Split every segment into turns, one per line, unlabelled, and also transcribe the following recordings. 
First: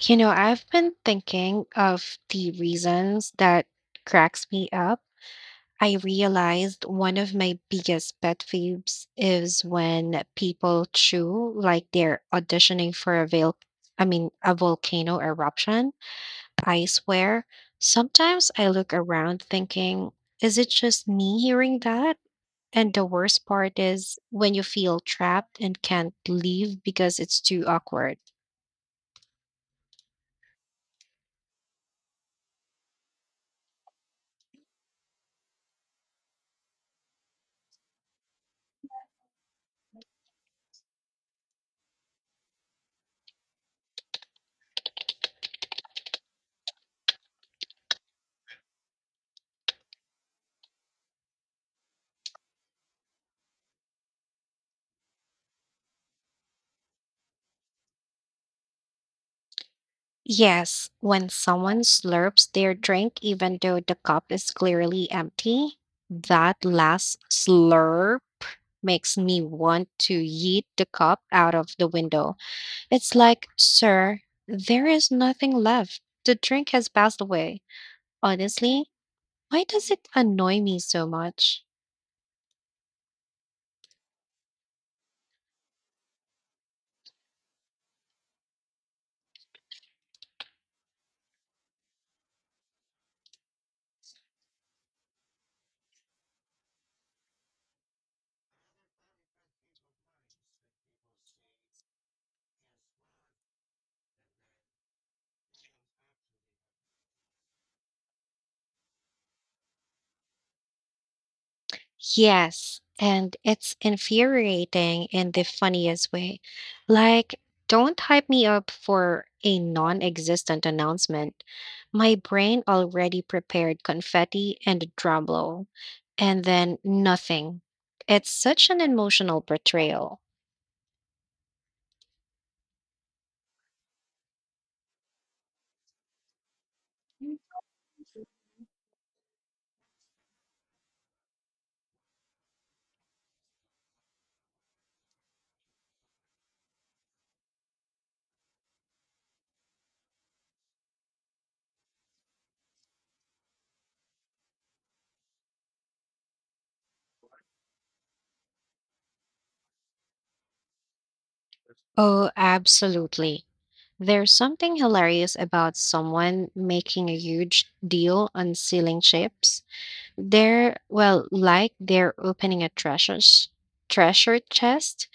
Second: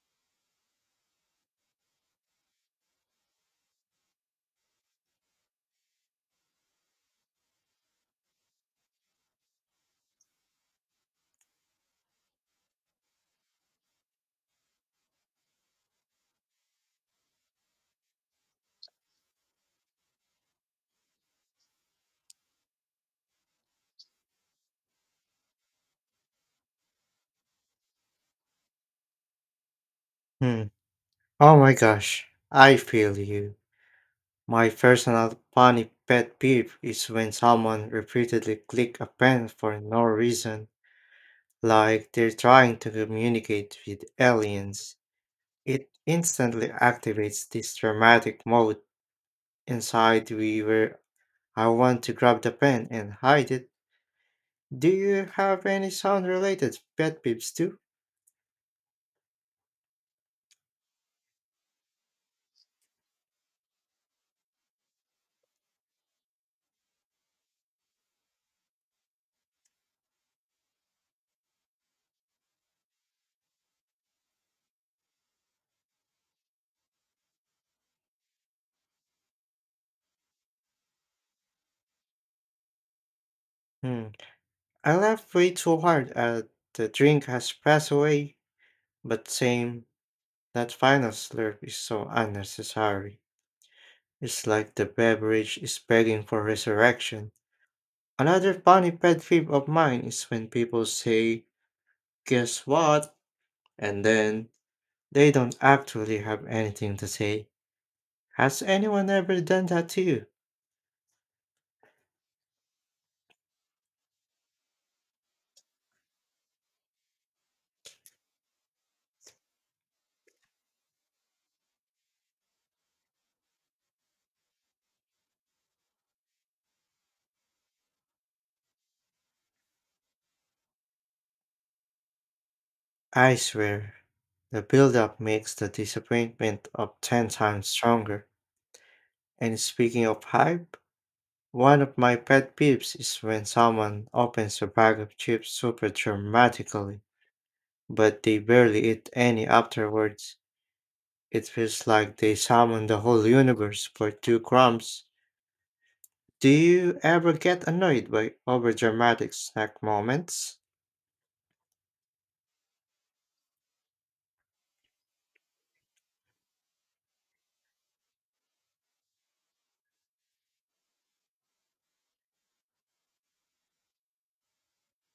You know, I've been thinking of the reasons that cracks me up. I realized one of my biggest pet peeves is when people chew like they're auditioning for a a volcano eruption. I swear, sometimes I look around thinking, is it just me hearing that? And the worst part is when you feel trapped and can't leave because it's too awkward.
Hmm. Oh my gosh, I feel you. My personal funny pet peeve is when someone repeatedly click a pen for no reason, like they're trying to communicate with aliens. It instantly activates this dramatic mode inside we where I want to grab the pen and hide it. Do you have any sound related pet peeves too?
Yes, when someone slurps their drink even though the cup is clearly empty, that last slurp makes me want to yeet the cup out of the window. It's like, sir, there is nothing left. The drink has passed away. Honestly, why does it annoy me so much?
Hmm. I laughed way too hard at the drink has passed away, but same. That final slurp is so unnecessary. It's like the beverage is begging for resurrection. Another funny pet peeve of mine is when people say, "Guess what?" And then they don't actually have anything to say. Has anyone ever done that to you?
Yes, and it's infuriating in the funniest way. Like, don't hype me up for a non existent announcement. My brain already prepared confetti and a drum roll, and then nothing. It's such an emotional portrayal.
I swear, the build-up makes the disappointment of 10 times stronger. And speaking of hype, one of my pet peeves is when someone opens a bag of chips super dramatically but they barely eat any afterwards. It feels like they summon the whole universe for two crumbs. Do you ever get annoyed by overdramatic snack moments?
Oh, absolutely. There's something hilarious about someone making a huge deal on sealing chips. They're, well, like they're opening a treasure chest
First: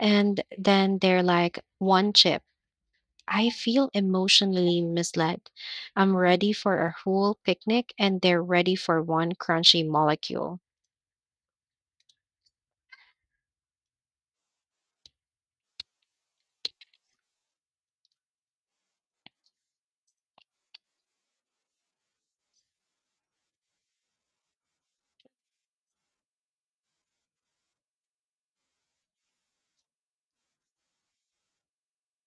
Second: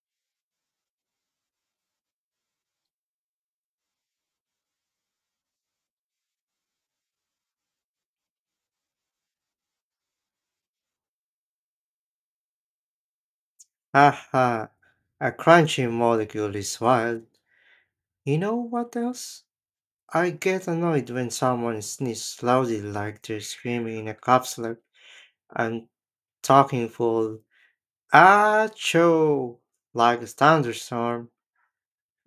and then they're like one chip. I feel emotionally misled. I'm ready for a whole picnic and they're ready for one crunchy molecule.
Haha, a crunchy molecule is wild. You know what else? I get annoyed when someone sneezes loudly like they're screaming in a capsule. I'm talking full. Achoo! Like a thunderstorm.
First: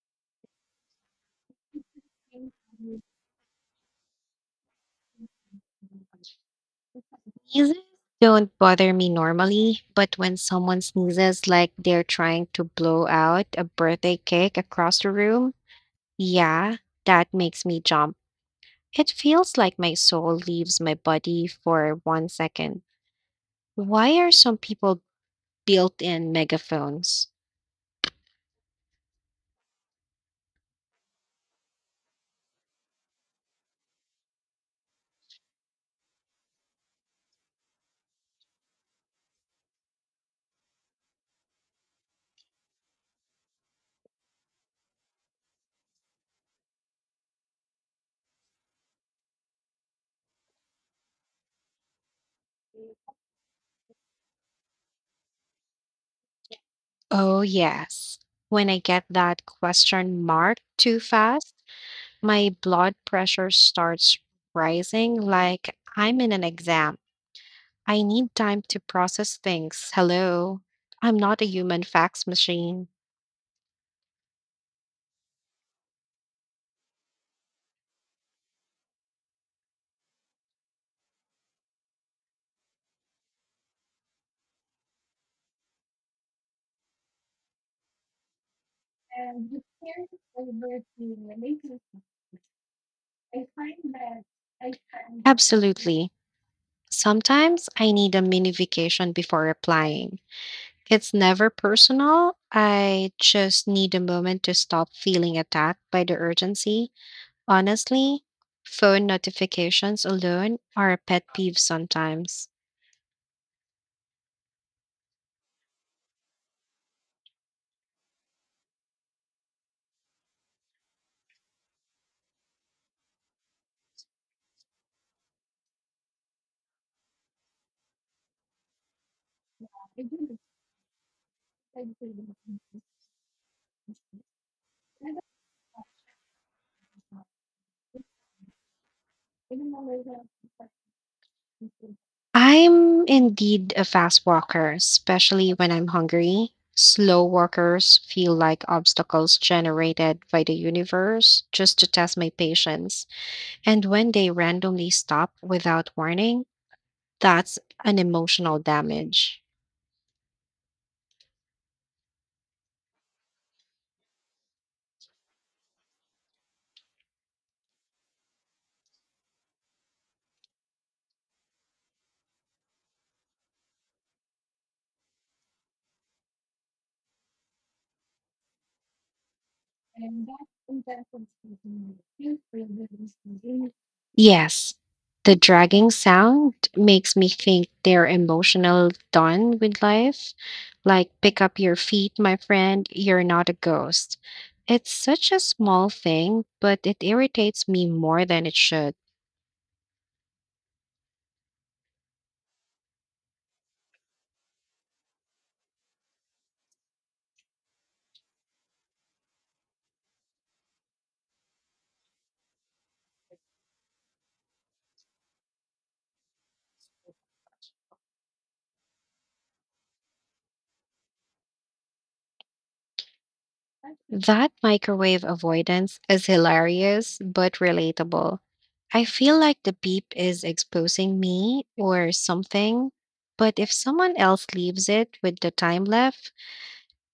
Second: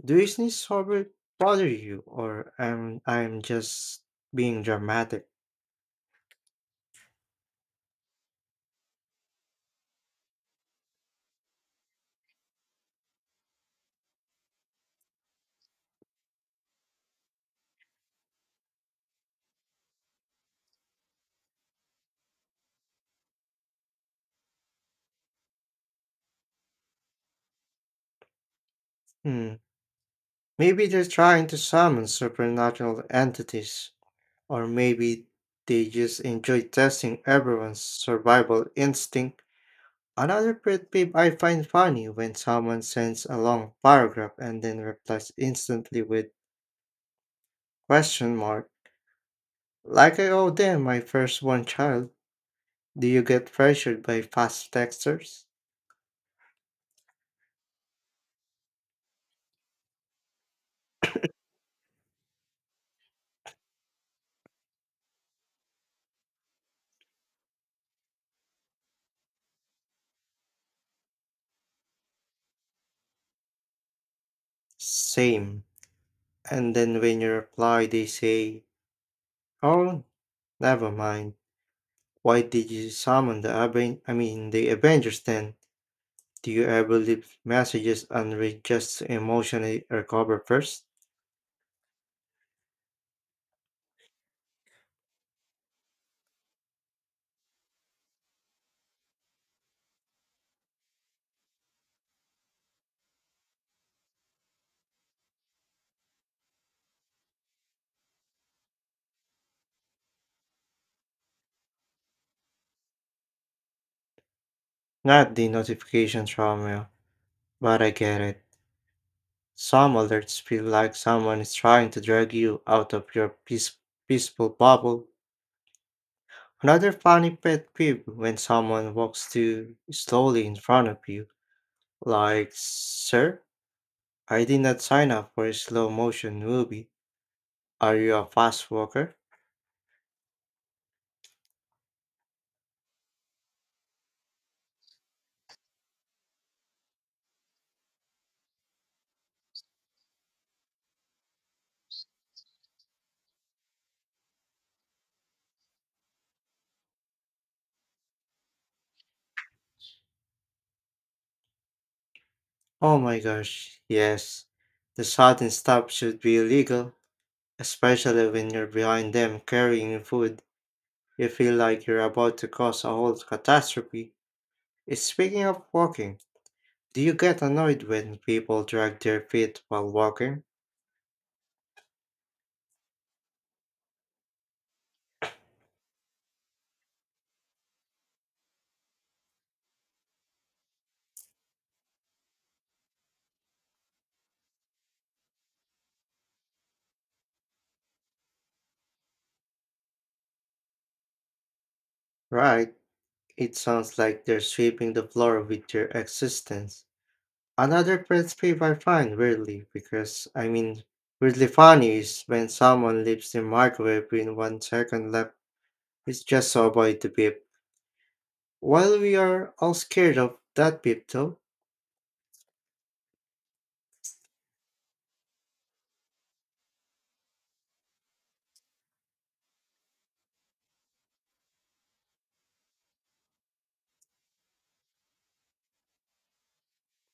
Do you sneeze ever bother you, or am I'm just being dramatic?
Sneezes don't bother me normally, but when someone sneezes like they're trying to blow out a birthday cake across the room, yeah, that makes me jump. It feels like my soul leaves my body for 1 second. Why are some people built in megaphones?
Hmm. Maybe they're trying to summon supernatural entities, or maybe they just enjoy testing everyone's survival instinct. Another pet peeve I find funny when someone sends a long paragraph and then replies instantly with question mark. Like I owe them my firstborn child. Do you get pressured by fast texters?
Oh, yes. When I get that question mark too fast, my blood pressure starts rising like I'm in an exam. I need time to process things. Hello. I'm not a human fax machine.
Same. And then when you reply, they say, "Oh, never mind." Why did you summon the I mean the Avengers then? Do you ever leave messages and read just to emotionally recover first?
Absolutely. Sometimes I need a mini vacation before replying. It's never personal. I just need a moment to stop feeling attacked by the urgency. Honestly, phone notifications alone are a pet peeve sometimes.
Not the notification trauma, but I get it. Some alerts feel like someone is trying to drag you out of your peaceful bubble. Another funny pet peeve when someone walks too slowly in front of you, like, sir? I did not sign up for a slow motion movie. Are you a fast walker?
I'm indeed a fast walker, especially when I'm hungry. Slow walkers feel like obstacles generated by the universe just to test my patience. And when they randomly stop without warning, that's an emotional damage.
Oh my gosh, yes. The sudden stop should be illegal, especially when you're behind them carrying food. You feel like you're about to cause a whole catastrophe. Speaking of walking, do you get annoyed when people drag their feet while walking?
Yes, the dragging sound makes me think they're emotional done with life. Like, pick up your feet, my friend, you're not a ghost. It's such a small thing, but it irritates me more than it should.
Right, it sounds like they're sweeping the floor with their existence. Another pet peeve I find weirdly because I mean weirdly funny is when someone leaves the microwave with 1 second left. It's just so avoid the beep. While we are all scared of that beep though,
That microwave avoidance is hilarious but relatable. I feel like the beep is exposing me or something, but if someone else leaves it with the time left,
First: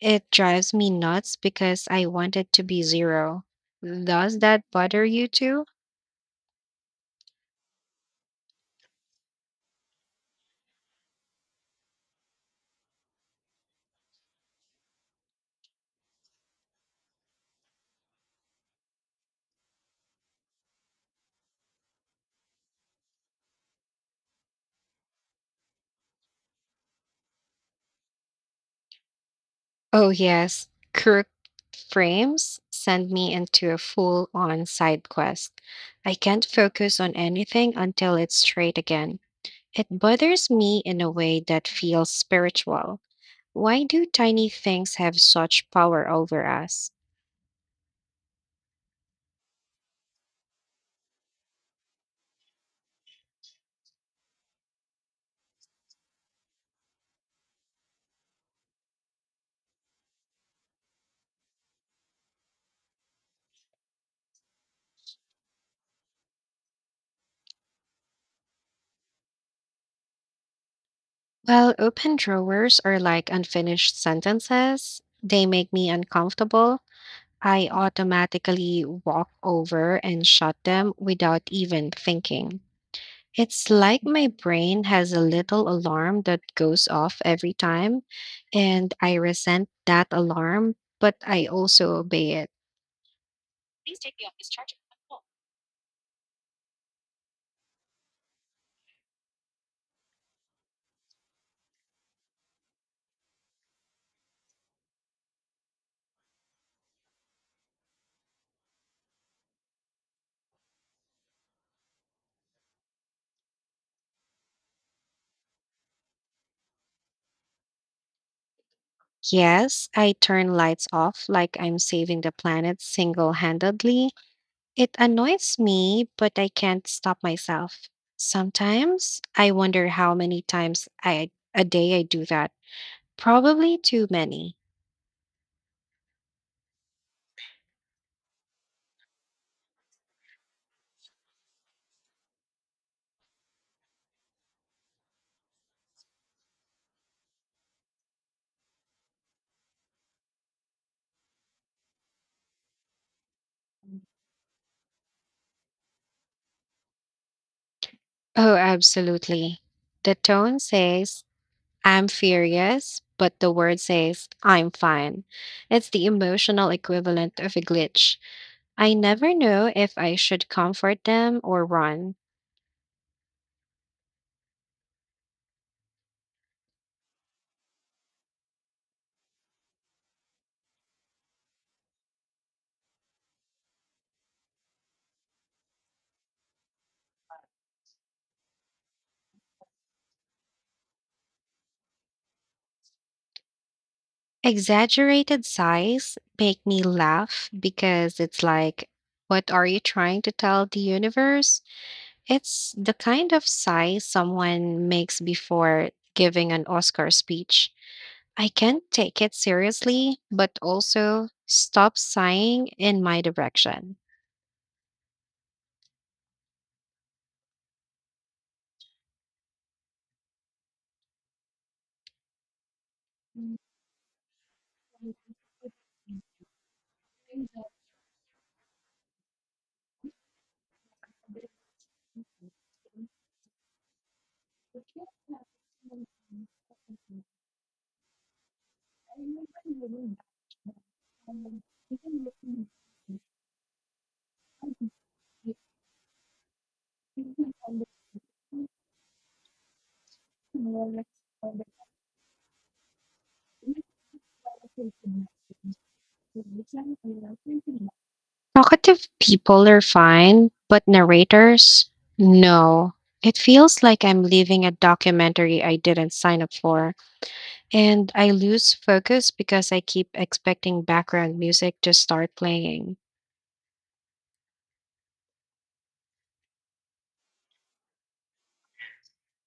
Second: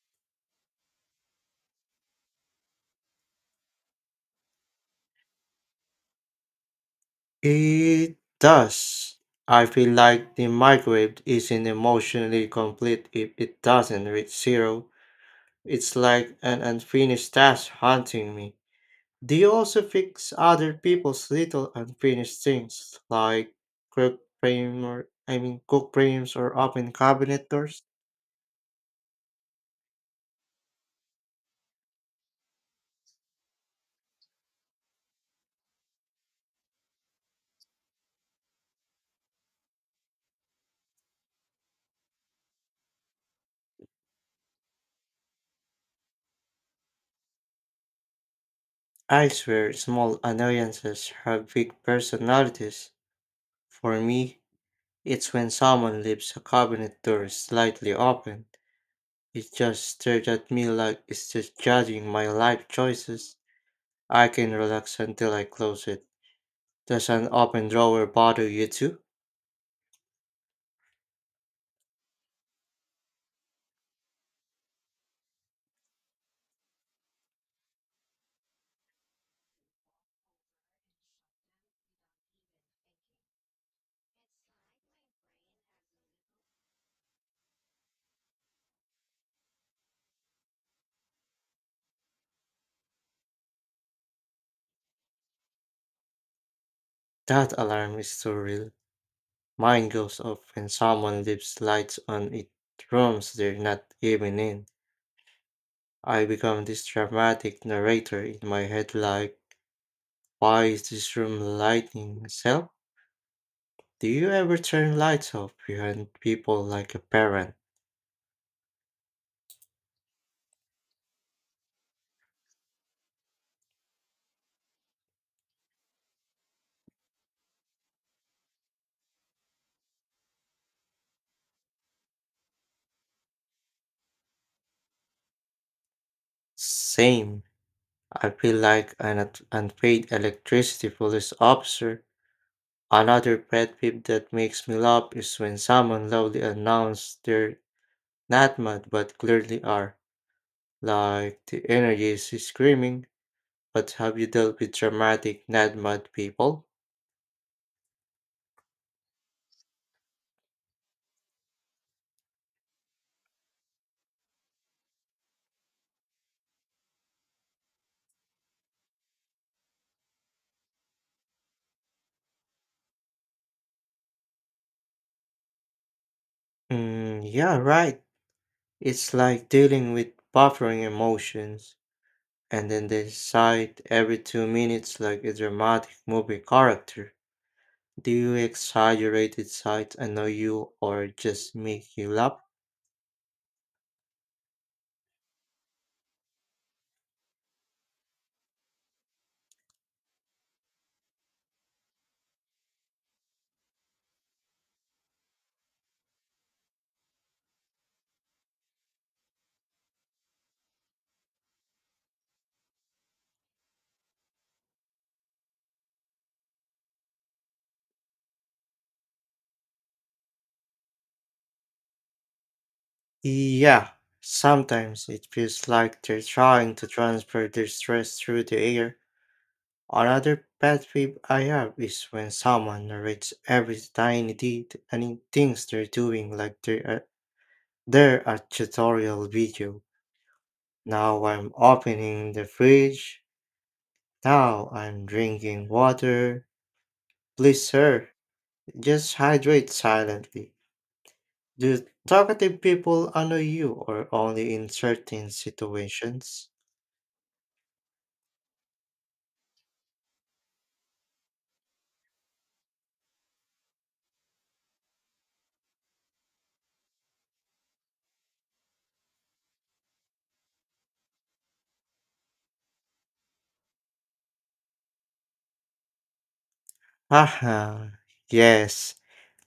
it drives me nuts because I want it to be zero. Does that bother you too?
it does. I feel like the microwave isn't emotionally complete if it doesn't reach zero. It's like an unfinished task haunting me. They also fix other people's little unfinished things like crook frame or I mean cook frames or open cabinet doors?
Oh, yes. Crooked frames send me into a full on side quest. I can't focus on anything until it's straight again. It bothers me in a way that feels spiritual. Why do tiny things have such power over us?
I swear small annoyances have big personalities. For me, it's when someone leaves a cabinet door slightly open. It just stares at me like it's just judging my life choices. I can relax until I close it. Does an open drawer bother you too?
Well, open drawers are like unfinished sentences. They make me uncomfortable. I automatically walk over and shut them without even thinking. It's like my brain has a little alarm that goes off every time, and I resent that alarm, but I also obey it.
That alarm is so real. Mine goes off when someone leaves lights on it rooms they're not even in. I become this dramatic narrator in my head like, why is this room lighting itself? Do you ever turn lights off behind people like a parent?
Yes, I turn lights off like I'm saving the planet single handedly. It annoys me, but I can't stop myself. Sometimes I wonder how many times a day I do that. Probably too many.
Same. I feel like an unpaid electricity police officer. Another pet peeve that makes me laugh is when someone loudly announces they're not mad but clearly are, like the energy is screaming. But have you dealt with dramatic NADMAD people?
Oh, absolutely. The tone says, I'm furious, but the word says, I'm fine. It's the emotional equivalent of a glitch. I never know if I should comfort them or run.
Mm, yeah, right. It's like dealing with buffering emotions, and then they decide every 2 minutes like a dramatic movie character. Do you exaggerated sides annoy you or just make you laugh?
Exaggerated sighs make me laugh because it's like, what are you trying to tell the universe? It's the kind of sigh someone makes before giving an Oscar speech. I can't take it seriously, but also stop sighing in my direction.
Yeah, sometimes it feels like they're trying to transfer their stress through the air. Another pet peeve I have is when someone narrates every tiny things they're doing like they're a tutorial video. Now I'm opening the fridge. Now I'm drinking water. Please, sir, just hydrate silently. Do talkative people annoy you or only in certain situations?
Talkative people are fine, but narrators, no. It feels like I'm leaving a documentary I didn't sign up for, and I lose focus because I keep expecting background music to start playing.
Haha, yes,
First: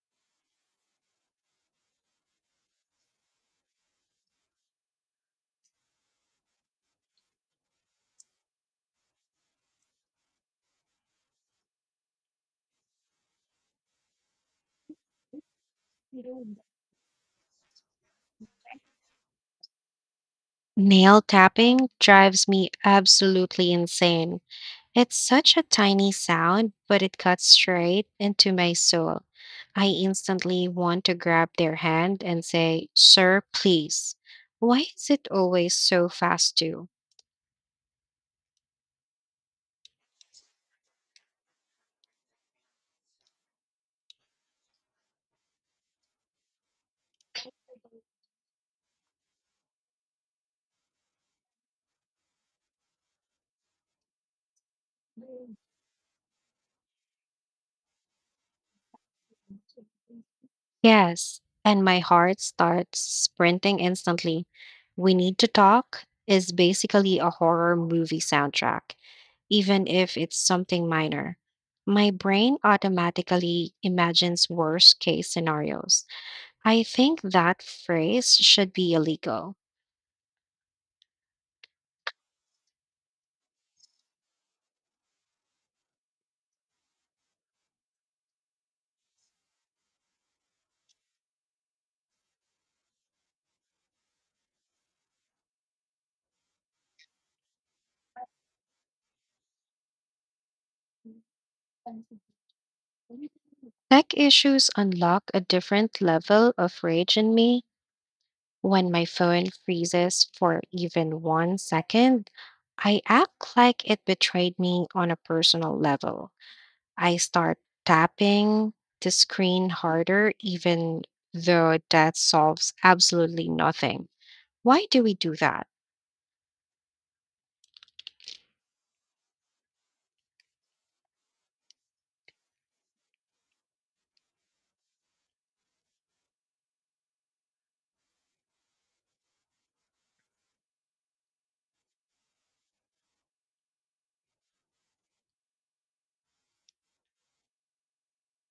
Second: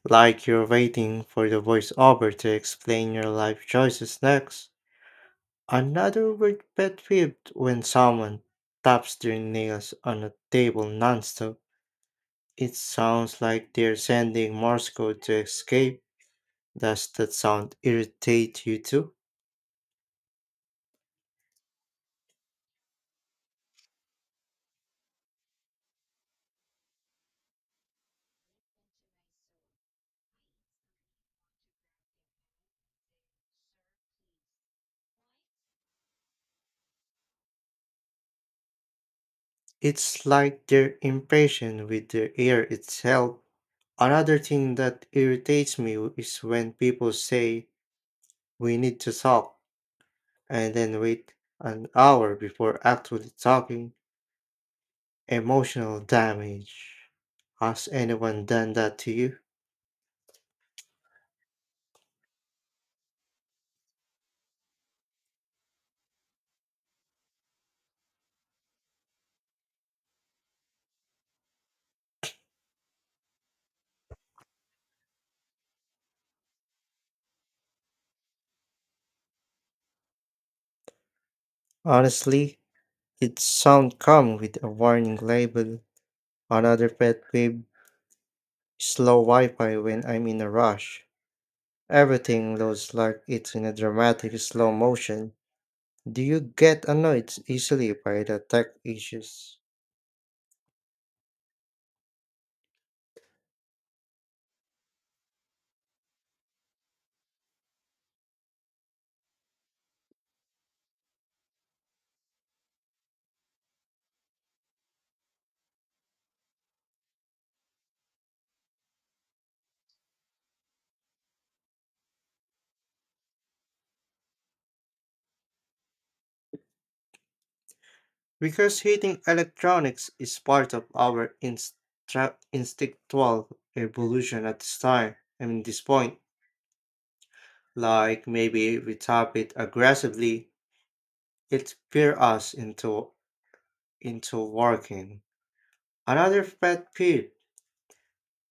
like you're waiting for the voiceover to explain your life choices next. Another word pet peeve when someone taps their nails on a table nonstop. It sounds like they're sending Morse code to escape. Does that sound irritate you too?
Nail tapping drives me absolutely insane. It's such a tiny sound, but it cuts straight into my soul. I instantly want to grab their hand and say, sir, please. Why is it always so fast, too?
It's like they're impatient with their ear itself. Another thing that irritates me is when people say, "We need to talk," and then wait an hour before actually talking. Emotional damage. Has anyone done that to you?
Yes. And my heart starts sprinting instantly. We need to talk is basically a horror movie soundtrack, even if it's something minor. My brain automatically imagines worst case scenarios. I think that phrase should be illegal.
Honestly, it sound come with a warning label. Another pet peeve, slow Wi-Fi when I'm in a rush. Everything looks like it's in a dramatic slow motion. Do you get annoyed easily by the tech issues?
Tech issues unlock a different level of rage in me. When my phone freezes for even 1 second, I act like it betrayed me on a personal level. I start tapping the screen harder, even though that solves absolutely nothing. Why do we do that?
Because hating electronics is part of our instinctual evolution at this , I mean, this point. Like maybe we tap it aggressively, it fear us into working. Another pet peeve:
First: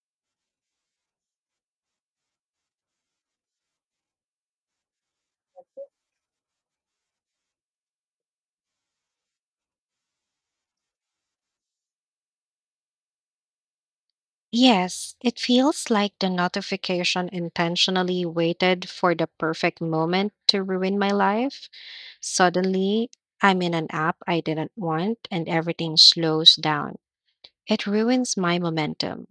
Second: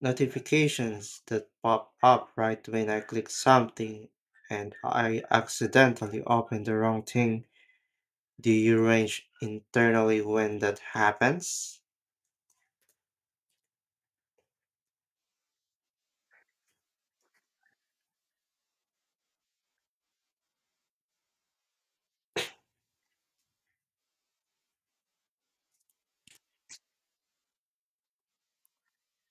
notifications that pop up right when I click something, and I accidentally open the wrong thing. Do you range internally when that happens?
Yes, it feels like the notification intentionally waited for the perfect moment to ruin my life. Suddenly, I'm in an app I didn't want, and everything slows down. It ruins my momentum.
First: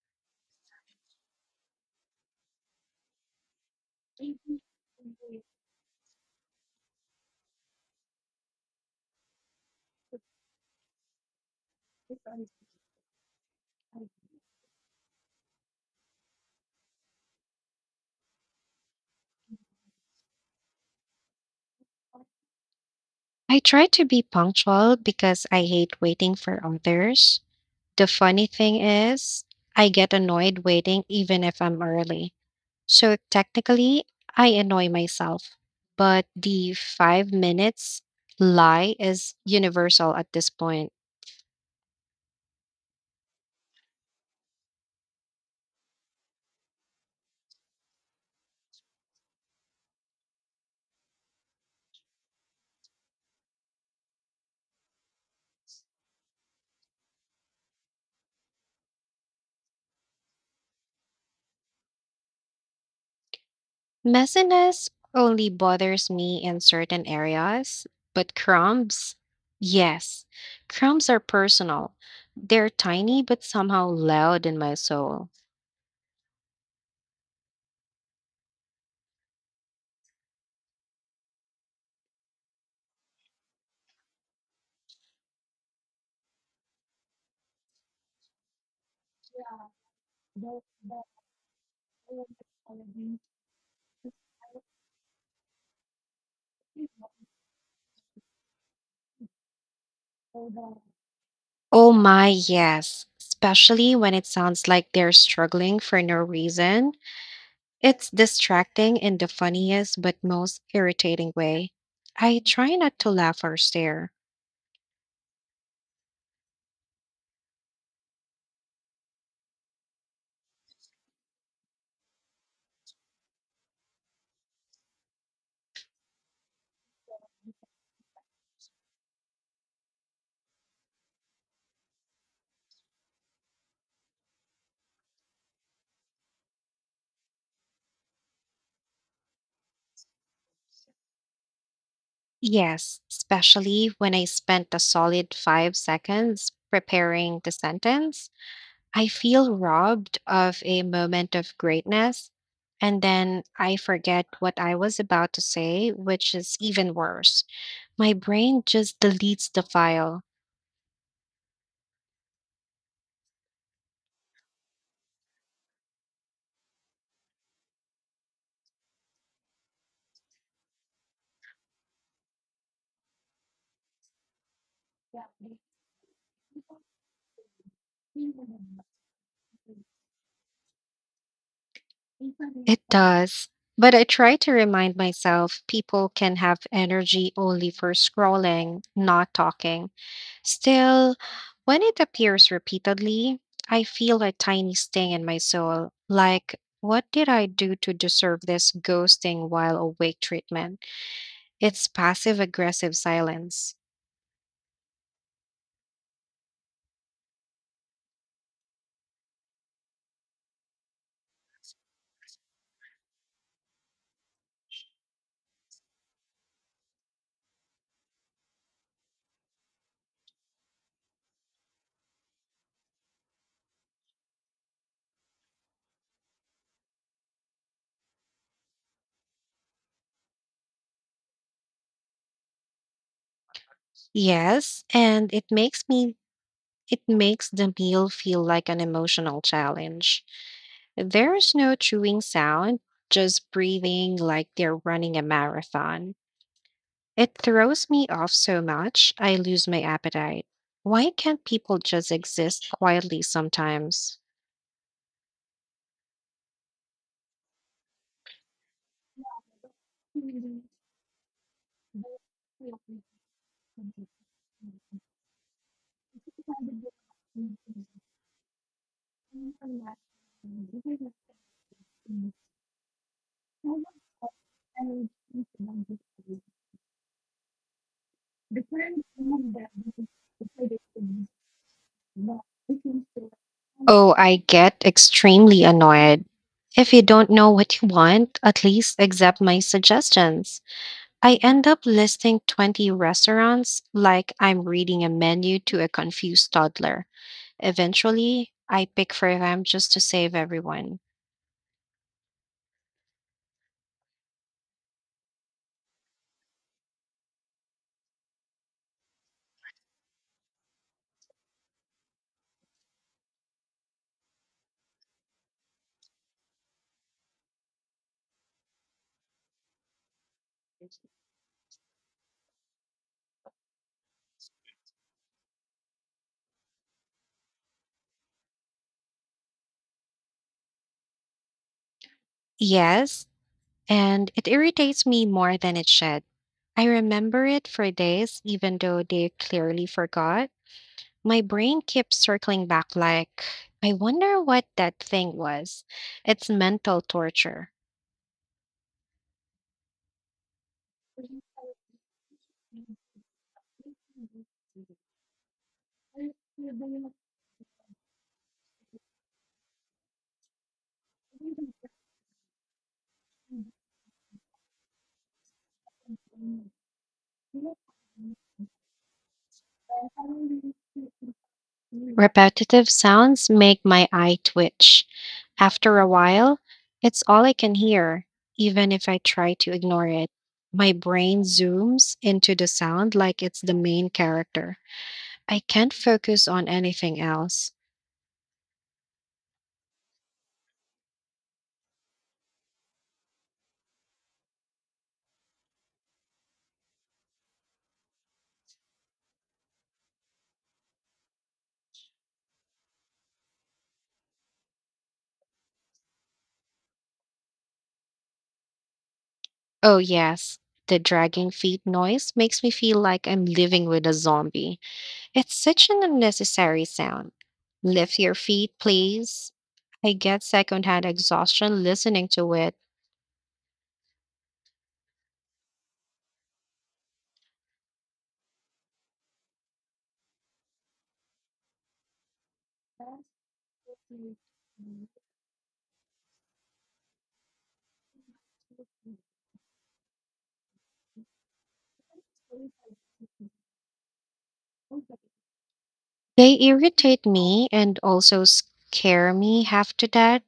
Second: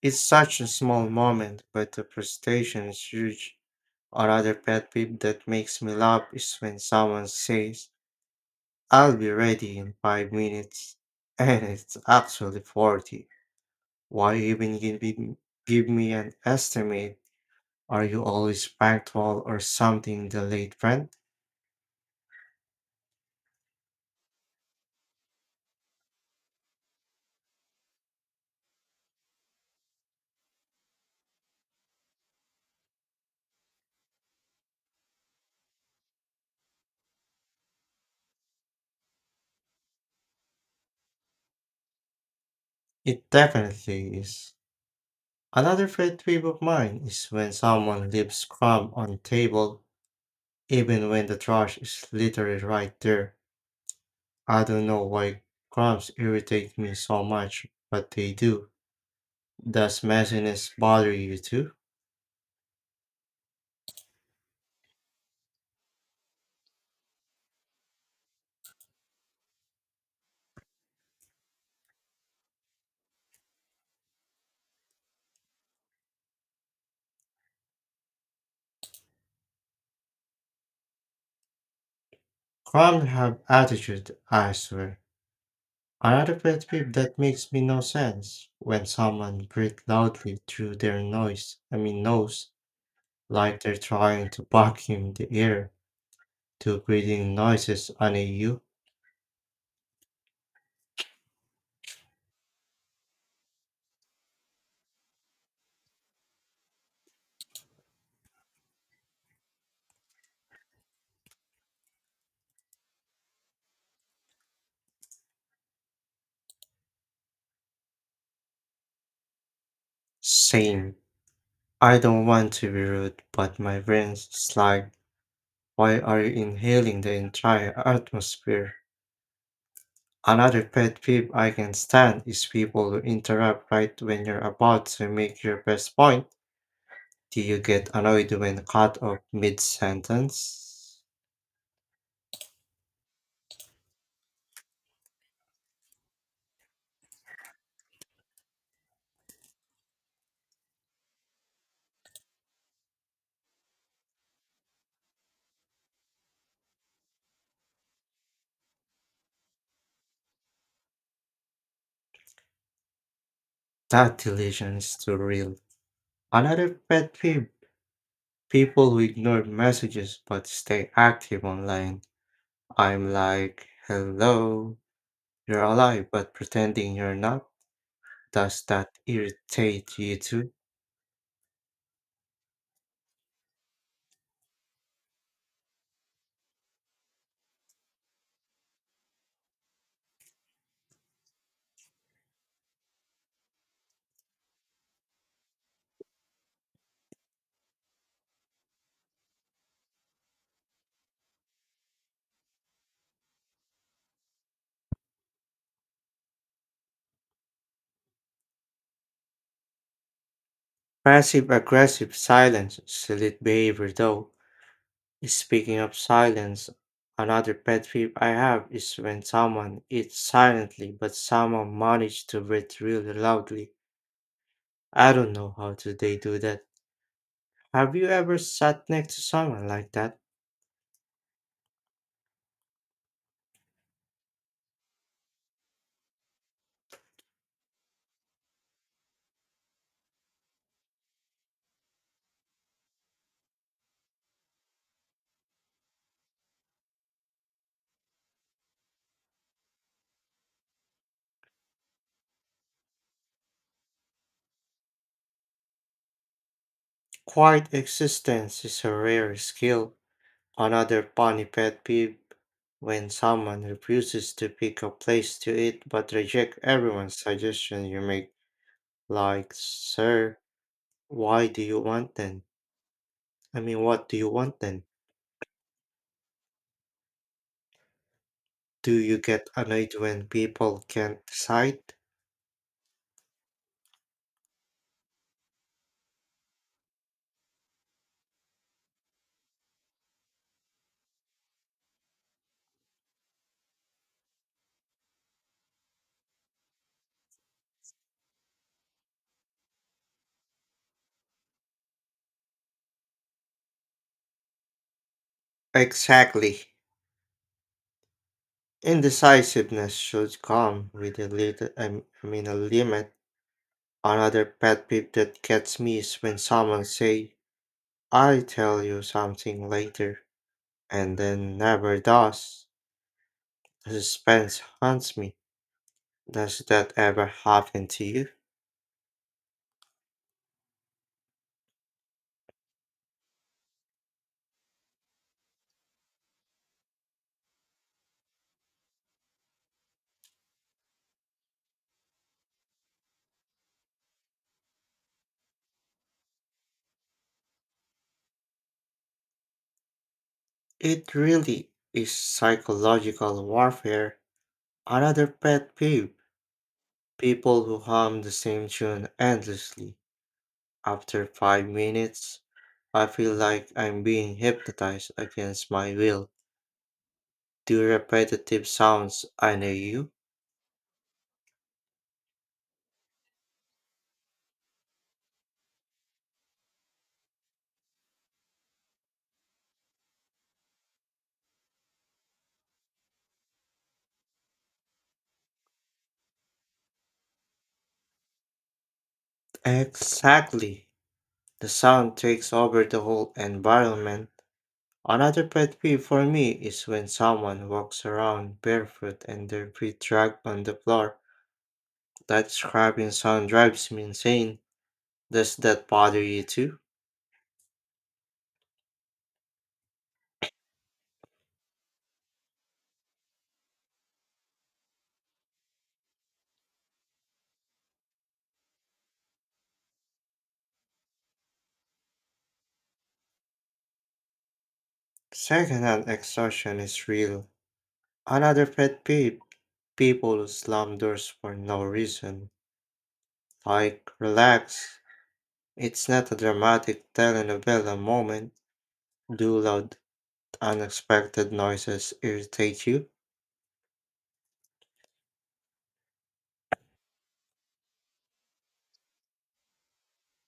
It's such a small moment, but the frustration is huge. Another pet peeve that makes me laugh is when someone says, "I'll be ready in 5 minutes," and it's actually 40. Why even give me an estimate? Are you always punctual or something the late friend?
I try to be punctual because I hate waiting for others. The funny thing is, I get annoyed waiting even if I'm early. So technically, I annoy myself. But the 5 minutes lie is universal at this point.
It definitely is. Another pet peeve of mine is when someone leaves crumb on table even when the trash is literally right there. I don't know why crabs irritate me so much, but they do. Does messiness bother you too?
Messiness only bothers me in certain areas, but crumbs, yes. Crumbs are personal. They're tiny but somehow loud in my soul.
Crabs have attitude, I swear. Another pet peeve that makes me no sense when someone breathes loudly through their , I mean, nose, like they're trying to vacuum the air to creating noises on a you.
Oh my, yes. Especially when it sounds like they're struggling for no reason. It's distracting in the funniest but most irritating way. I try not to laugh or stare.
Same. I don't want to be rude, but my brain's just like, why are you inhaling the entire atmosphere? Another pet peeve I can stand is people who interrupt right when you're about to make your best point. Do you get annoyed when cut off mid sentence?
Yes, especially when I spent a solid 5 seconds preparing the sentence. I feel robbed of a moment of greatness, and then I forget what I was about to say, which is even worse. My brain just deletes the file.
That delusion is too real. Another pet peeve people who ignore messages but stay active online. I'm like, hello, you're alive but pretending you're not. Does that irritate you too?
It does. But I try to remind myself people can have energy only for scrolling, not talking. Still, when it appears repeatedly, I feel a tiny sting in my soul, like, what did I do to deserve this ghosting while awake treatment? It's passive aggressive silence.
Passive aggressive silence is elite behavior though. Speaking of silence, another pet peeve I have is when someone eats silently but somehow manages to breathe really loudly. I don't know how do they do that. Have you ever sat next to someone like that?
Yes, and it makes the meal feel like an emotional challenge. There's no chewing sound, just breathing like they're running a marathon. It throws me off so much, I lose my appetite. Why can't people just exist quietly sometimes?
Quiet existence is a rare skill. Another funny pet peeve when someone refuses to pick a place to eat but reject everyone's suggestion you make. Like, sir, why do you want then? I mean, what do you want then? Do you get annoyed when people can't decide?
Oh, I get extremely annoyed. If you don't know what you want, at least accept my suggestions. I end up listing 20 restaurants like I'm reading a menu to a confused toddler. Eventually, I pick for them just to save everyone.
Exactly. Indecisiveness should come with , I mean, a limit. Another pet peeve that gets me is when someone say, "I tell you something later," and then never does. The suspense haunts me. Does that ever happen to you?
Yes, and it irritates me more than it should. I remember it for days, even though they clearly forgot. My brain keeps circling back, like, I wonder what that thing was. It's mental torture.
It really is psychological warfare. Another pet peeve: people who hum the same tune endlessly. After 5 minutes, I feel like I'm being hypnotized against my will. Do repetitive sounds I know you?
Repetitive sounds make my eye twitch. After a while, it's all I can hear, even if I try to ignore it. My brain zooms into the sound like it's the main character. I can't focus on anything else.
Exactly. The sound takes over the whole environment. Another pet peeve for me is when someone walks around barefoot and their feet drag on the floor. That scraping sound drives me insane. Does that bother you too?
Oh, yes. The dragging feet noise makes me feel like I'm living with a zombie. It's such an unnecessary sound. Lift your feet, please. I get secondhand exhaustion listening to it.
Secondhand exhaustion is real. Another pet peeve people who slam doors for no reason. Like, relax. It's not a dramatic telenovela moment. Do loud, unexpected noises irritate you?
They irritate me and also scare me half to death.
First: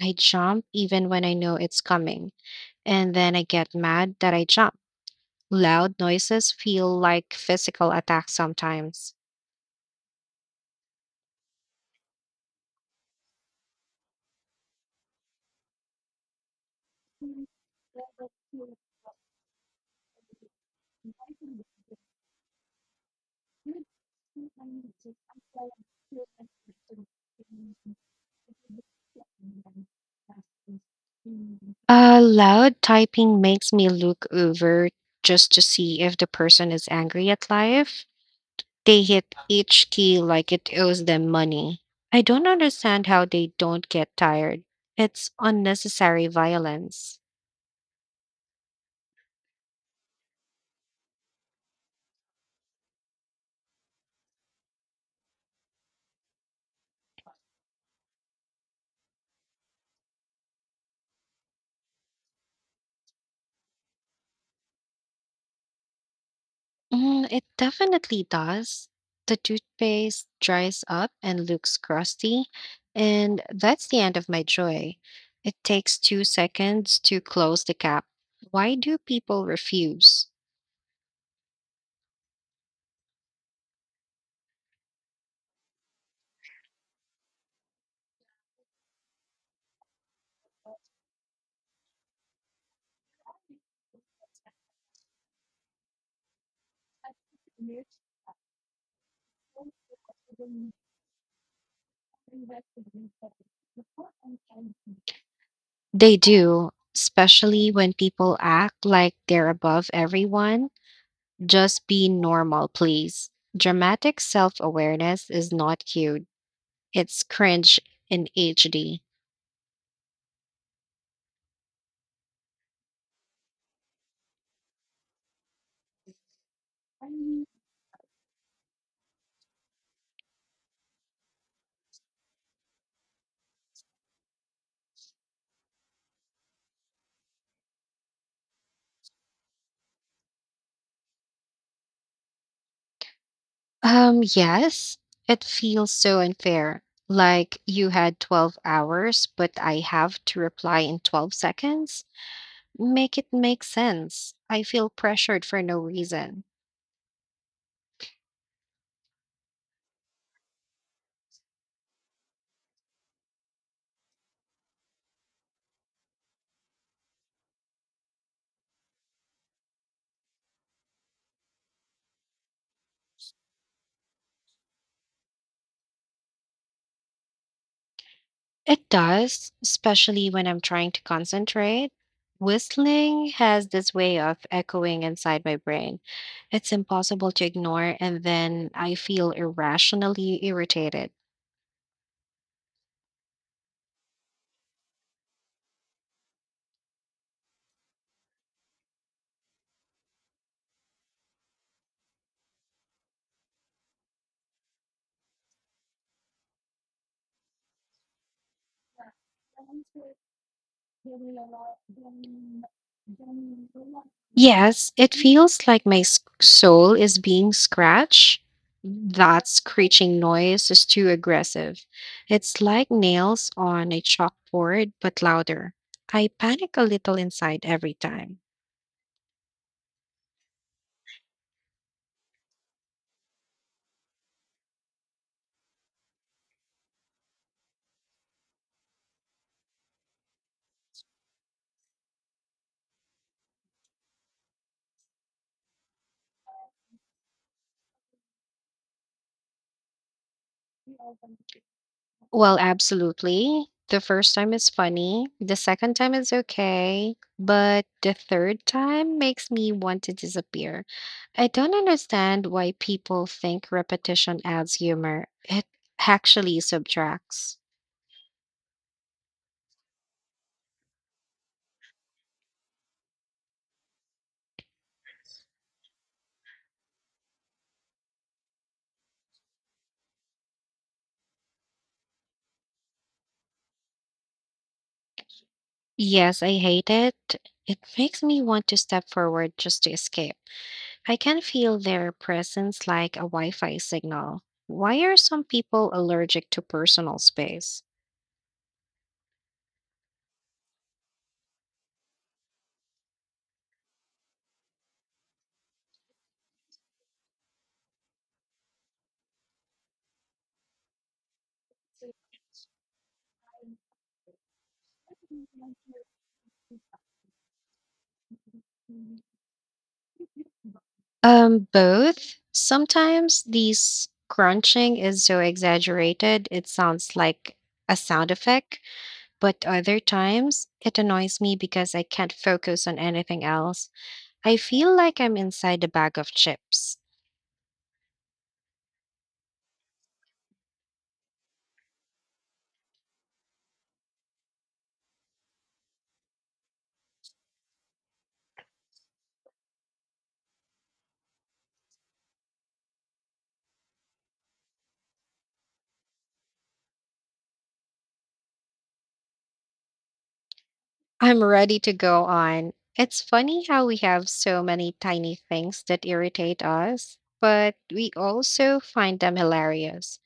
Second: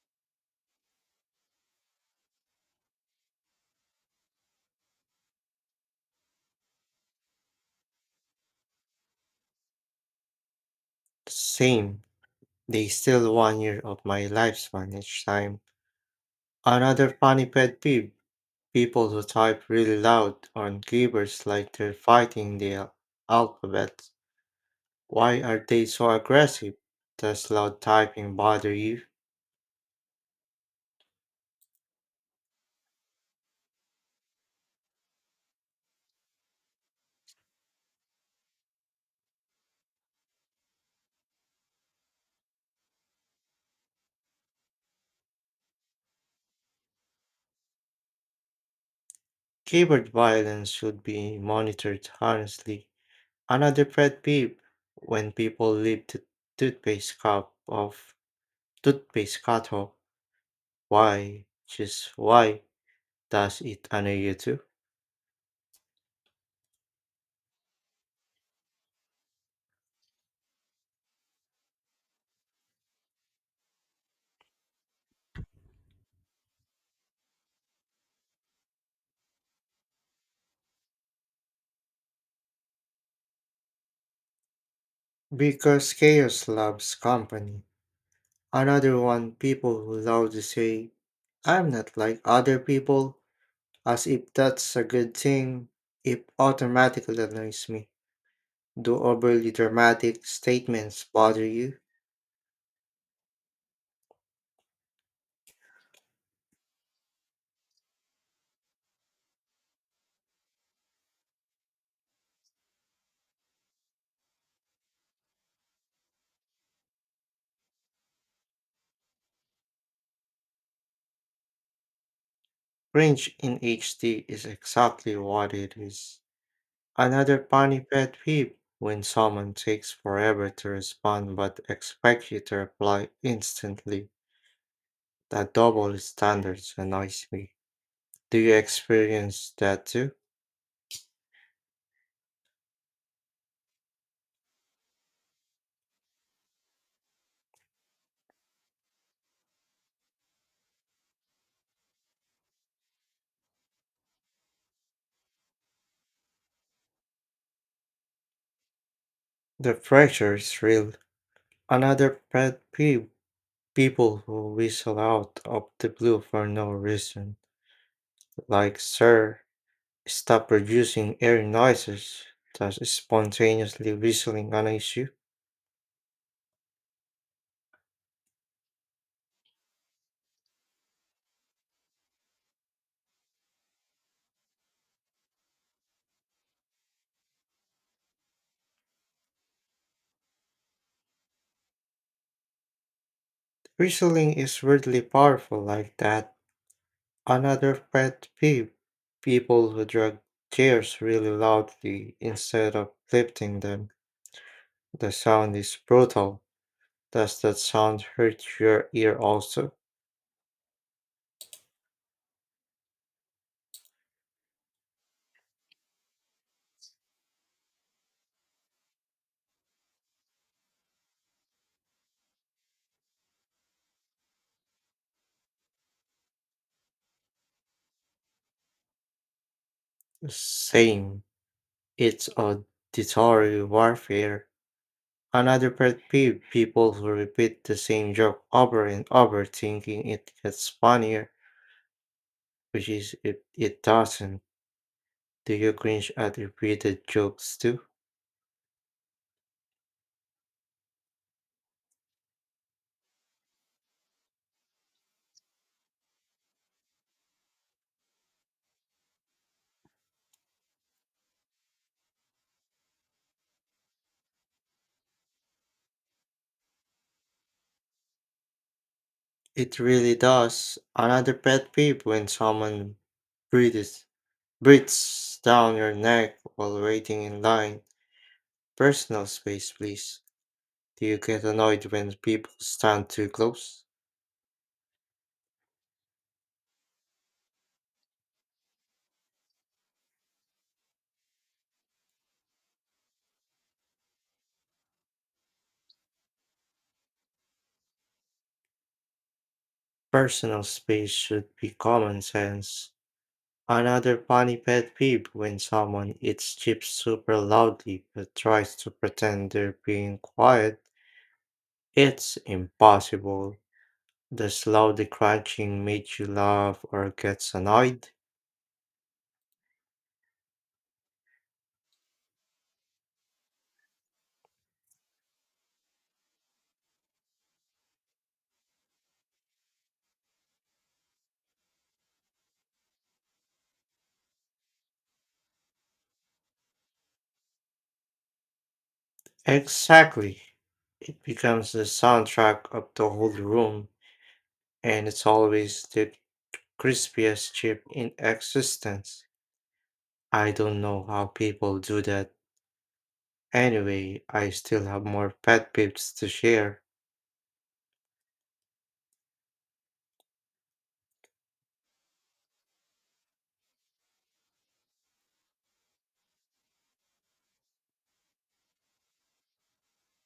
I jump even when I know it's coming, and then I get mad that I jump. Loud noises feel like physical attacks sometimes.
Same. They steal 1 year of my lifespan each time. Another funny pet peeve. People who type really loud on keyboards like they're fighting the alphabet. Why are they so aggressive? Does loud typing bother you?
Loud typing makes me look over just to see if the person is angry at life. They hit each key like it owes them money. I don't understand how they don't get tired. It's unnecessary violence.
Keyboard violence should be monitored honestly. Another pet peeve when people leave the toothpaste cup of toothpaste cattle. Why? Just why does it annoy you too?
Mm, it definitely does. The toothpaste dries up and looks crusty, and that's the end of my joy. It takes 2 seconds to close the cap. Why do people refuse?
Because chaos loves company. Another one people who loudly say, "I'm not like other people," as if that's a good thing. It automatically annoys me. Do overly dramatic statements bother you?
They do, especially when people act like they're above everyone. Just be normal, please. Dramatic self awareness is not cute. It's cringe in HD.
Cringe in HD is exactly what it is. Another funny pet peeve when someone takes forever to respond but expects you to reply instantly. That double standards annoys me. Do you experience that too?
Yes, it feels so unfair. Like you had 12 hours, but I have to reply in 12 seconds. Make it make sense. I feel pressured for no reason.
The pressure is real. Another pet peeve people who whistle out of the blue for no reason. Like, sir, stop producing air noises. Does spontaneously whistling an issue.
It does, especially when I'm trying to concentrate. Whistling has this way of echoing inside my brain. It's impossible to ignore, and then I feel irrationally irritated.
Whistling is weirdly powerful like that. Another pet peeve people who drag chairs really loudly instead of lifting them. The sound is brutal. Does that sound hurt your ear also?
Yes, it feels like my soul is being scratched. That screeching noise is too aggressive. It's like nails on a chalkboard, but louder. I panic a little inside every time.
Same. It's auditory warfare. Another pet peeve, people who repeat the same joke over and over thinking it gets funnier, which is it, it doesn't. Do you cringe at repeated jokes too?
Well, absolutely. The first time is funny, the second time is okay, but the third time makes me want to disappear. I don't understand why people think repetition adds humor. It actually subtracts.
It really does. Another pet peeve when someone Breathes, breathes down your neck while waiting in line. Personal space, please. Do you get annoyed when people stand too close?
Yes, I hate it. It makes me want to step forward just to escape. I can feel their presence like a Wi Fi signal. Why are some people allergic to personal space?
Personal space should be common sense. Another funny pet peeve when someone eats chips super loudly but tries to pretend they're being quiet. It's impossible. Does loudly crunching make you laugh or gets annoyed?
Both. Sometimes these crunching is so exaggerated it sounds like a sound effect, but other times it annoys me because I can't focus on anything else. I feel like I'm inside a bag of chips.
Exactly. It becomes the soundtrack of the whole room, and it's always the crispiest chip in existence. I don't know how people do that. Anyway, I still have more pet peeves to share.
I'm ready to go on. It's funny how we have so many tiny things that irritate us, but we also find them hilarious.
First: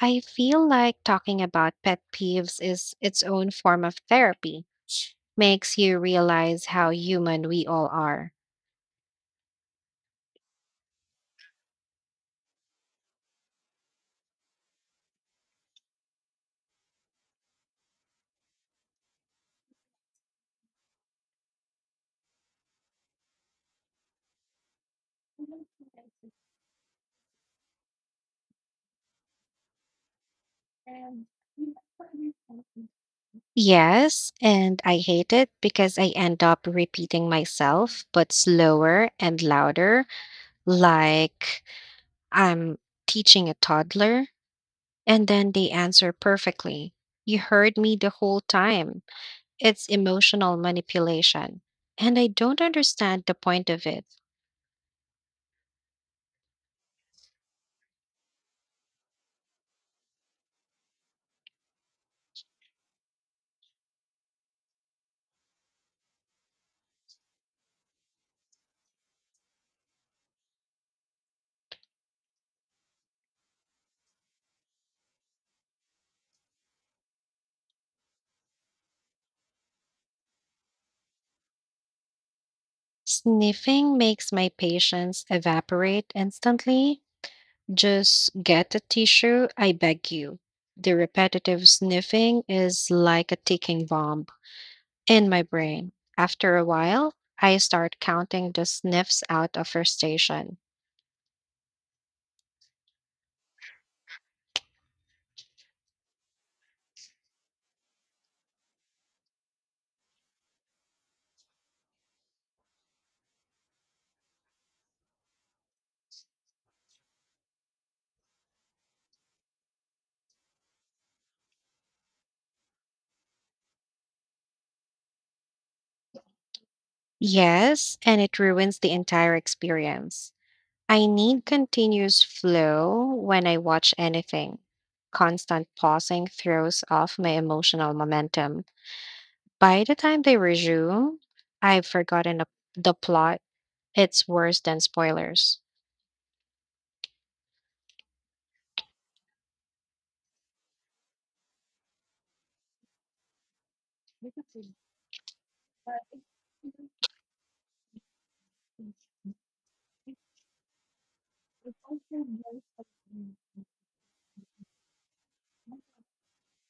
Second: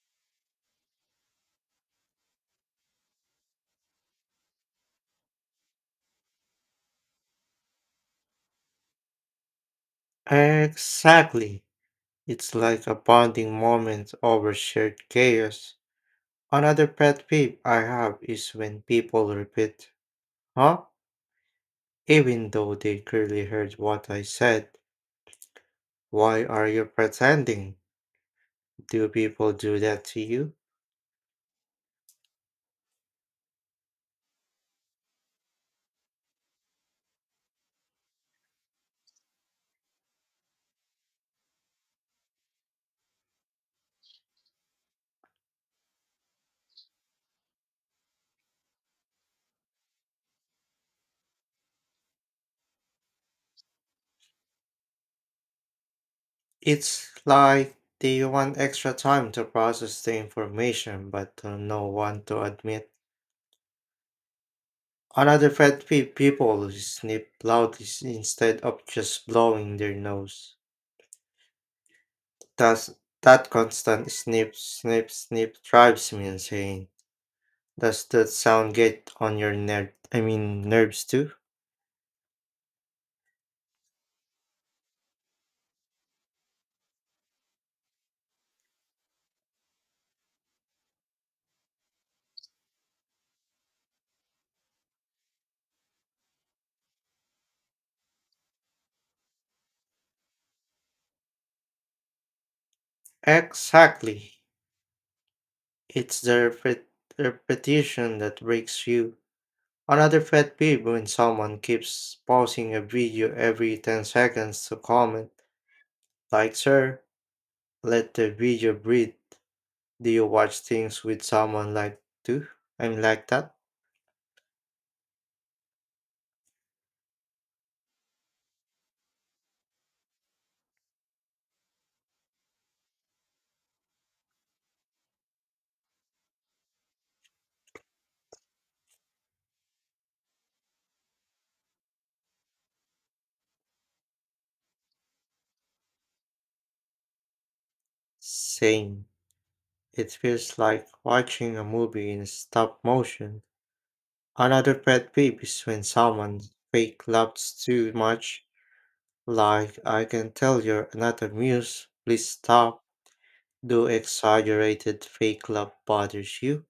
I feel like talking about pet peeves is its own form of therapy. Makes you realize how human we all are.
Exactly. It's like a bonding moment over shared chaos. Another pet peeve I have is when people repeat, huh? Even though they clearly heard what I said, why are you pretending? Do people do that to you?
Yes, and I hate it because I end up repeating myself, but slower and louder, like I'm teaching a toddler, and then they answer perfectly. You heard me the whole time. It's emotional manipulation, and I don't understand the point of it.
It's like they want extra time to process the information but don't know want to admit. Another pet peeve, people who sniff loudly instead of just blowing their nose. Does that constant snip, snip, snip drives me insane. Does that sound get on your nerve? I mean nerves too?
Sniffing makes my patience evaporate instantly. Just get a tissue, I beg you. The repetitive sniffing is like a ticking bomb in my brain. After a while, I start counting the sniffs out of frustration.
Exactly. It's the repetition that breaks you. Another pet peeve when someone keeps pausing a video every 10 seconds to comment, like, sir, let the video breathe. Do you watch things with someone like too? I'm like that?
Yes, and it ruins the entire experience. I need continuous flow when I watch anything. Constant pausing throws off my emotional momentum. By the time they resume, I've forgotten the plot. It's worse than spoilers.
Same. It feels like watching a movie in stop motion. Another pet peeve is when someone fake laughs too much, like, I can tell you're not amused, please stop. Do exaggerated fake love bothers you?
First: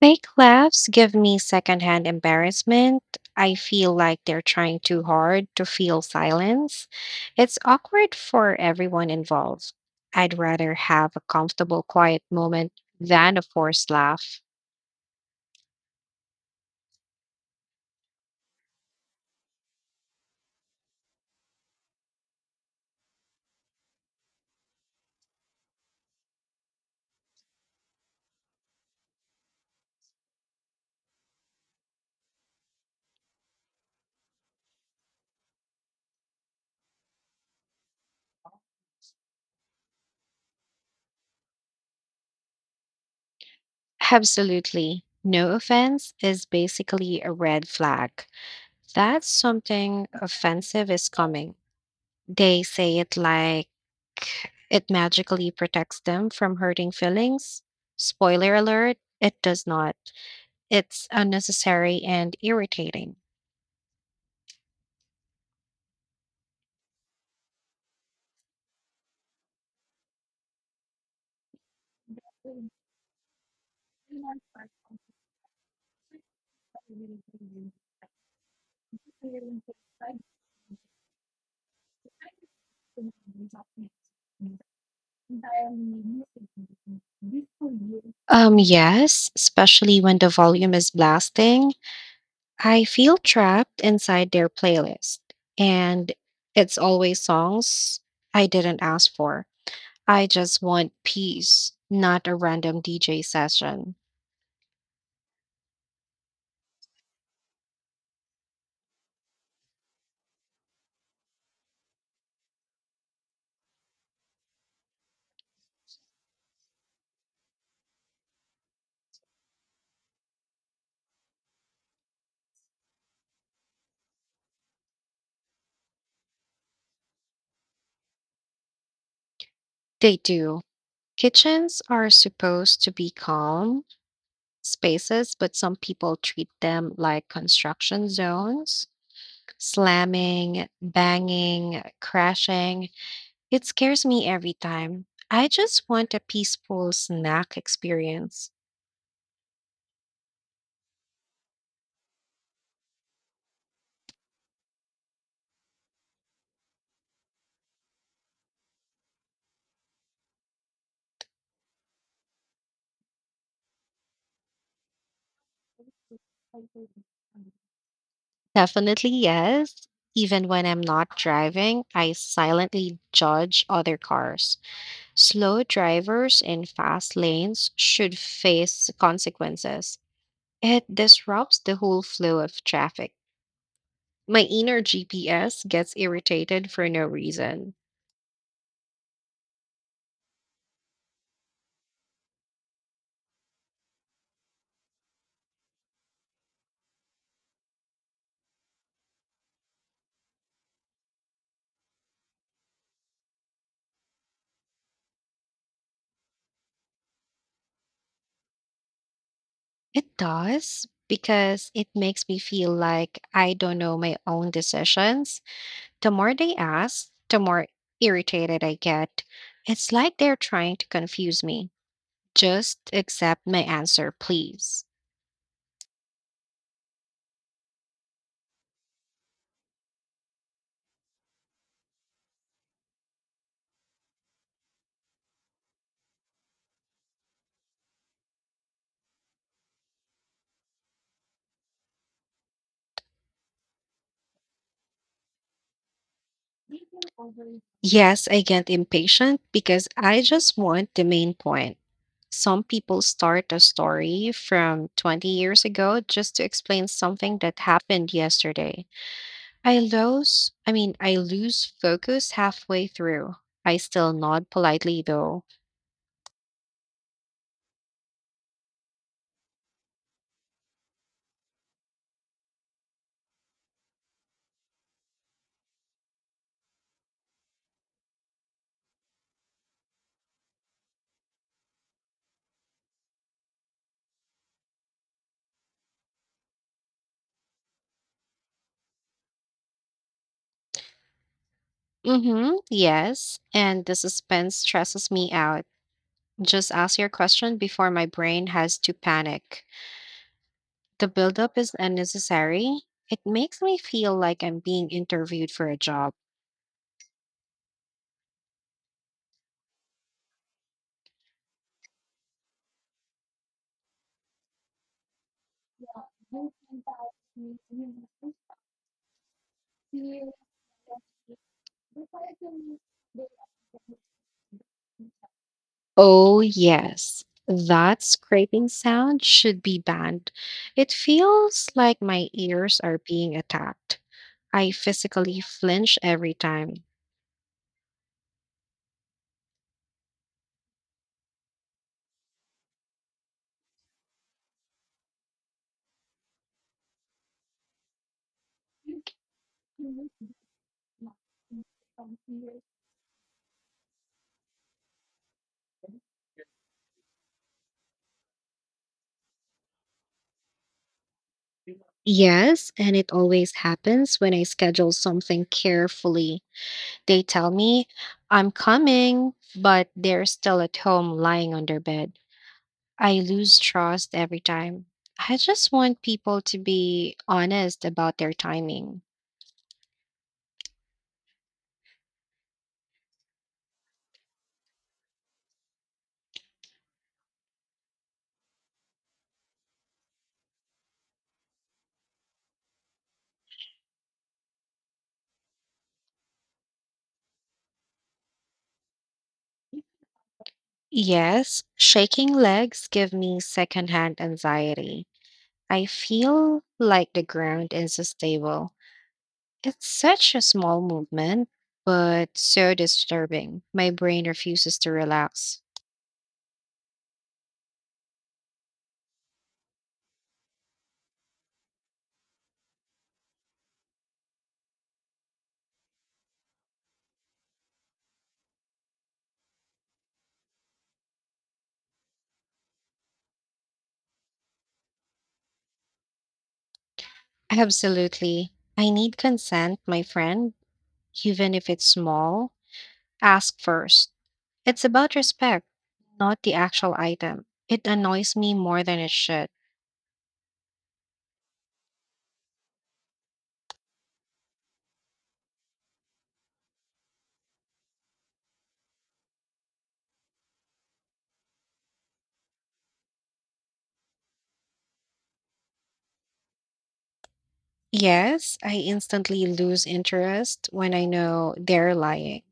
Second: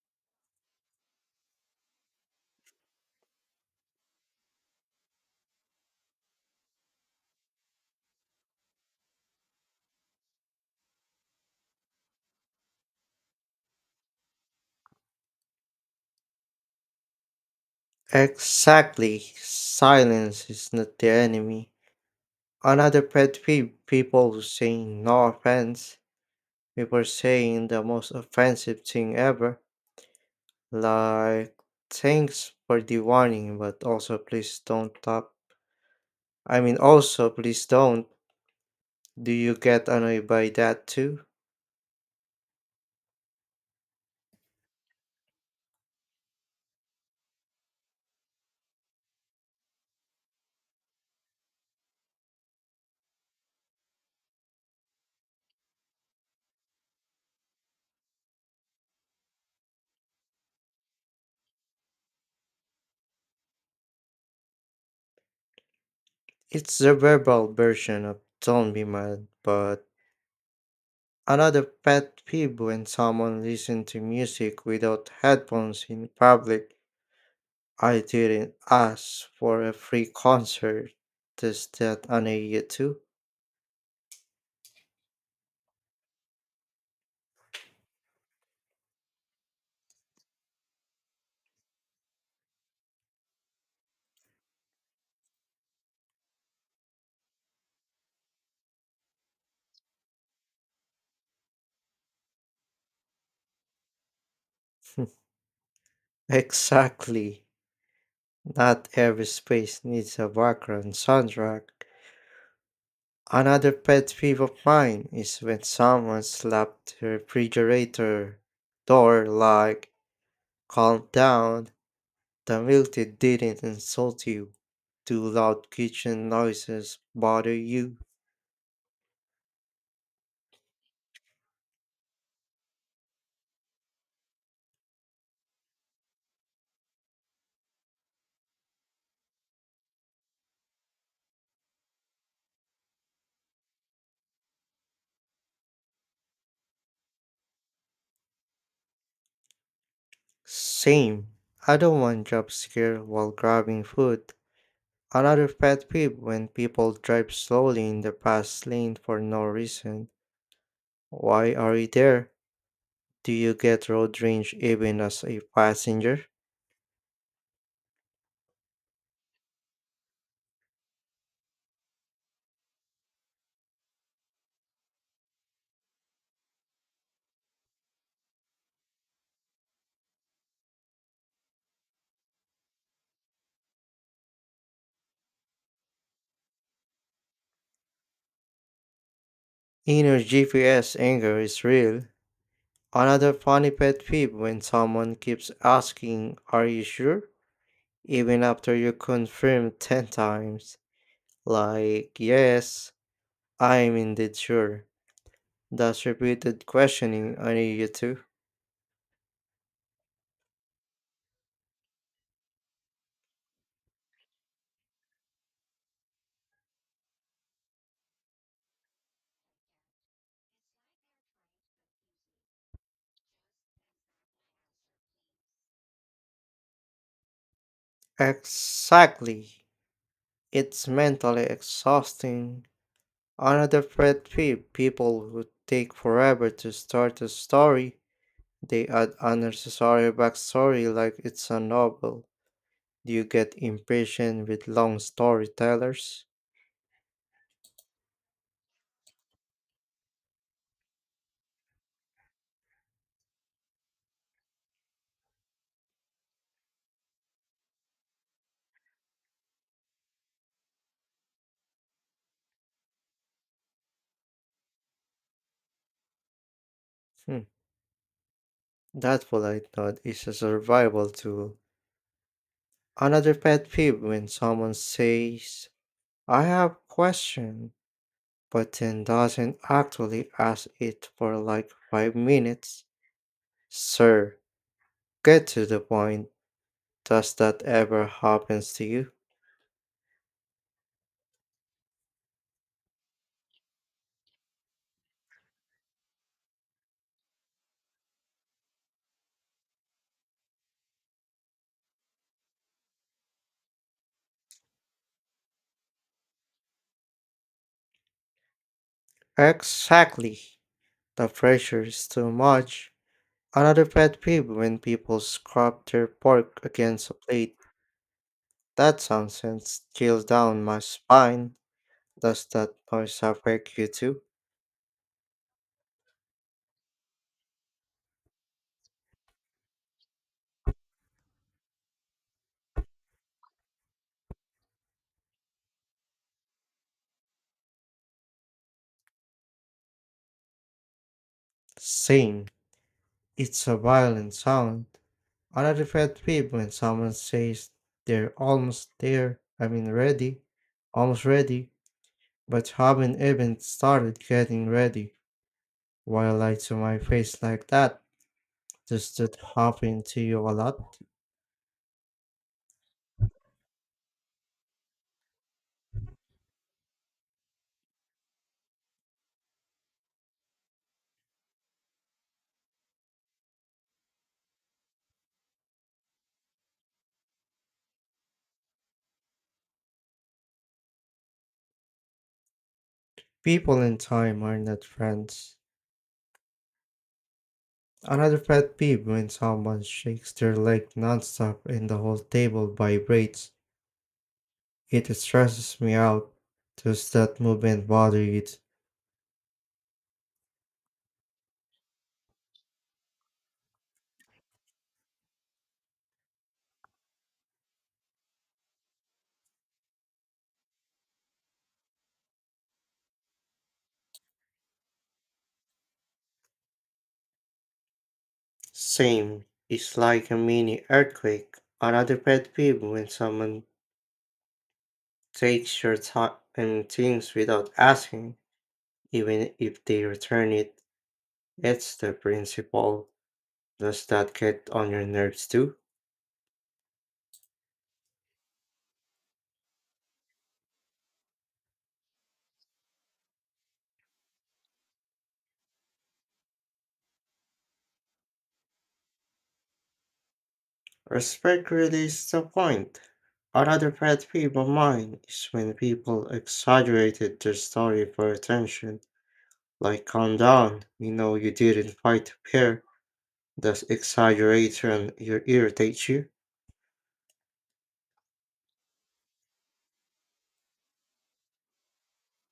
Fake laughs give me secondhand embarrassment. I feel like they're trying too hard to feel silence. It's awkward for everyone involved. I'd rather have a comfortable, quiet moment than a forced laugh.
Exactly. Silence is not the enemy. Another pet peeve, people who say no offense before saying the most offensive thing ever, like, thanks for the warning, but also please don't stop. I mean, also please don't. Do you get annoyed by that too?
Absolutely. No offense is basically a red flag. That's something offensive is coming. They say it like it magically protects them from hurting feelings. Spoiler alert, it does not. It's unnecessary and irritating.
It's the verbal version of don't be mad. But another pet peeve, when someone listens to music without headphones in public, I didn't ask for a free concert. Does that honor you too?
Yes, especially when the volume is blasting. I feel trapped inside their playlist, and it's always songs I didn't ask for. I just want peace, not a random DJ session.
Exactly. Not every space needs a background soundtrack. Another pet peeve of mine is when someone slapped the refrigerator door, like, calm down, the milk tea didn't insult you. Do loud kitchen noises bother you?
They do. Kitchens are supposed to be calm spaces, but some people treat them like construction zones, slamming, banging, crashing. It scares me every time. I just want a peaceful snack experience.
Same. I don't want jump scare while grabbing food. Another pet peeve when people drive slowly in the fast lane for no reason. Why are you there? Do you get road rage even as a passenger?
Definitely yes. Even when I'm not driving, I silently judge other cars. Slow drivers in fast lanes should face consequences. It disrupts the whole flow of traffic. My inner GPS gets irritated for no reason.
Inner GPS anger is real. Another funny pet peeve when someone keeps asking, are you sure? Even after you confirm 10 times. Like, yes, I'm indeed sure. That's repeated questioning on you too.
It does because it makes me feel like I don't know my own decisions. The more they ask, the more irritated I get. It's like they're trying to confuse me. Just accept my answer, please.
Exactly. It's mentally exhausting. Another pet peeve, people who take forever to start a story. They add unnecessary backstory like it's a novel. Do you get impatient with long storytellers?
Yes, I get impatient because I just want the main point. Some people start a story from 20 years ago just to explain something that happened yesterday. I lose focus halfway through. I still nod politely though.
Hmm, that polite nod is a survival tool. Another pet peeve when someone says, I have question, but then doesn't actually ask it for like 5 minutes. Sir, get to the point. Does that ever happens to you?
Mm-hmm, yes. And the suspense stresses me out. Just ask your question before my brain has to panic. The buildup is unnecessary. It makes me feel like I'm being interviewed for a job.
Exactly. The pressure is too much. Another pet peeve when people scrub their pork against a plate. That sound sends chills down my spine. Does that noise affect you too?
Oh, yes. That scraping sound should be banned. It feels like my ears are being attacked. I physically flinch every time.
Same. It's a violent sound. Another pet peeve when someone says they're almost there. I mean ready. Almost ready. But haven't even started getting ready. Why lie to my face like that? Does that happen to you a lot?
Yes, and it always happens when I schedule something carefully. They tell me I'm coming, but they're still at home lying on their bed. I lose trust every time. I just want people to be honest about their timing.
People in time are not friends. Another pet peeve when someone shakes their leg nonstop and the whole table vibrates. It stresses me out. Does that movement bother you?
Yes, shaking legs give me secondhand anxiety. I feel like the ground is unstable. It's such a small movement, but so disturbing. My brain refuses to relax.
Same. It's like a mini earthquake. Another pet peeve when someone takes your time and things without asking, even if they return it. It's the principle. Does that get on your nerves too?
Absolutely. I need consent, my friend, even if it's small. Ask first. It's about respect, not the actual item. It annoys me more than it should.
Respect really is the point. Another pet peeve of mine is when people exaggerated their story for attention. Like, calm down, you know you didn't fight a pair. Does exaggeration irritate you?
Yes, I instantly lose interest when I know they're lying.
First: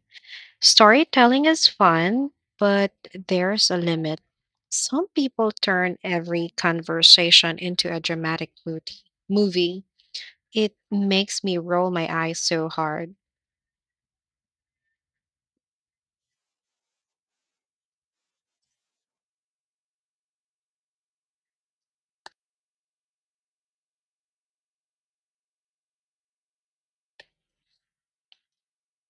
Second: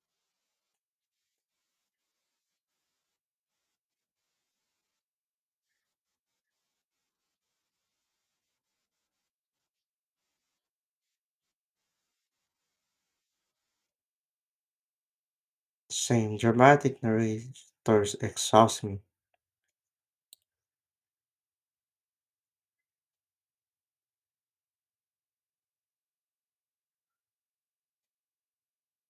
Storytelling is fun, but there's a limit. Some people turn every conversation into a dramatic movie. It makes me roll my eyes so hard.
Same, dramatic narrators exhaust me.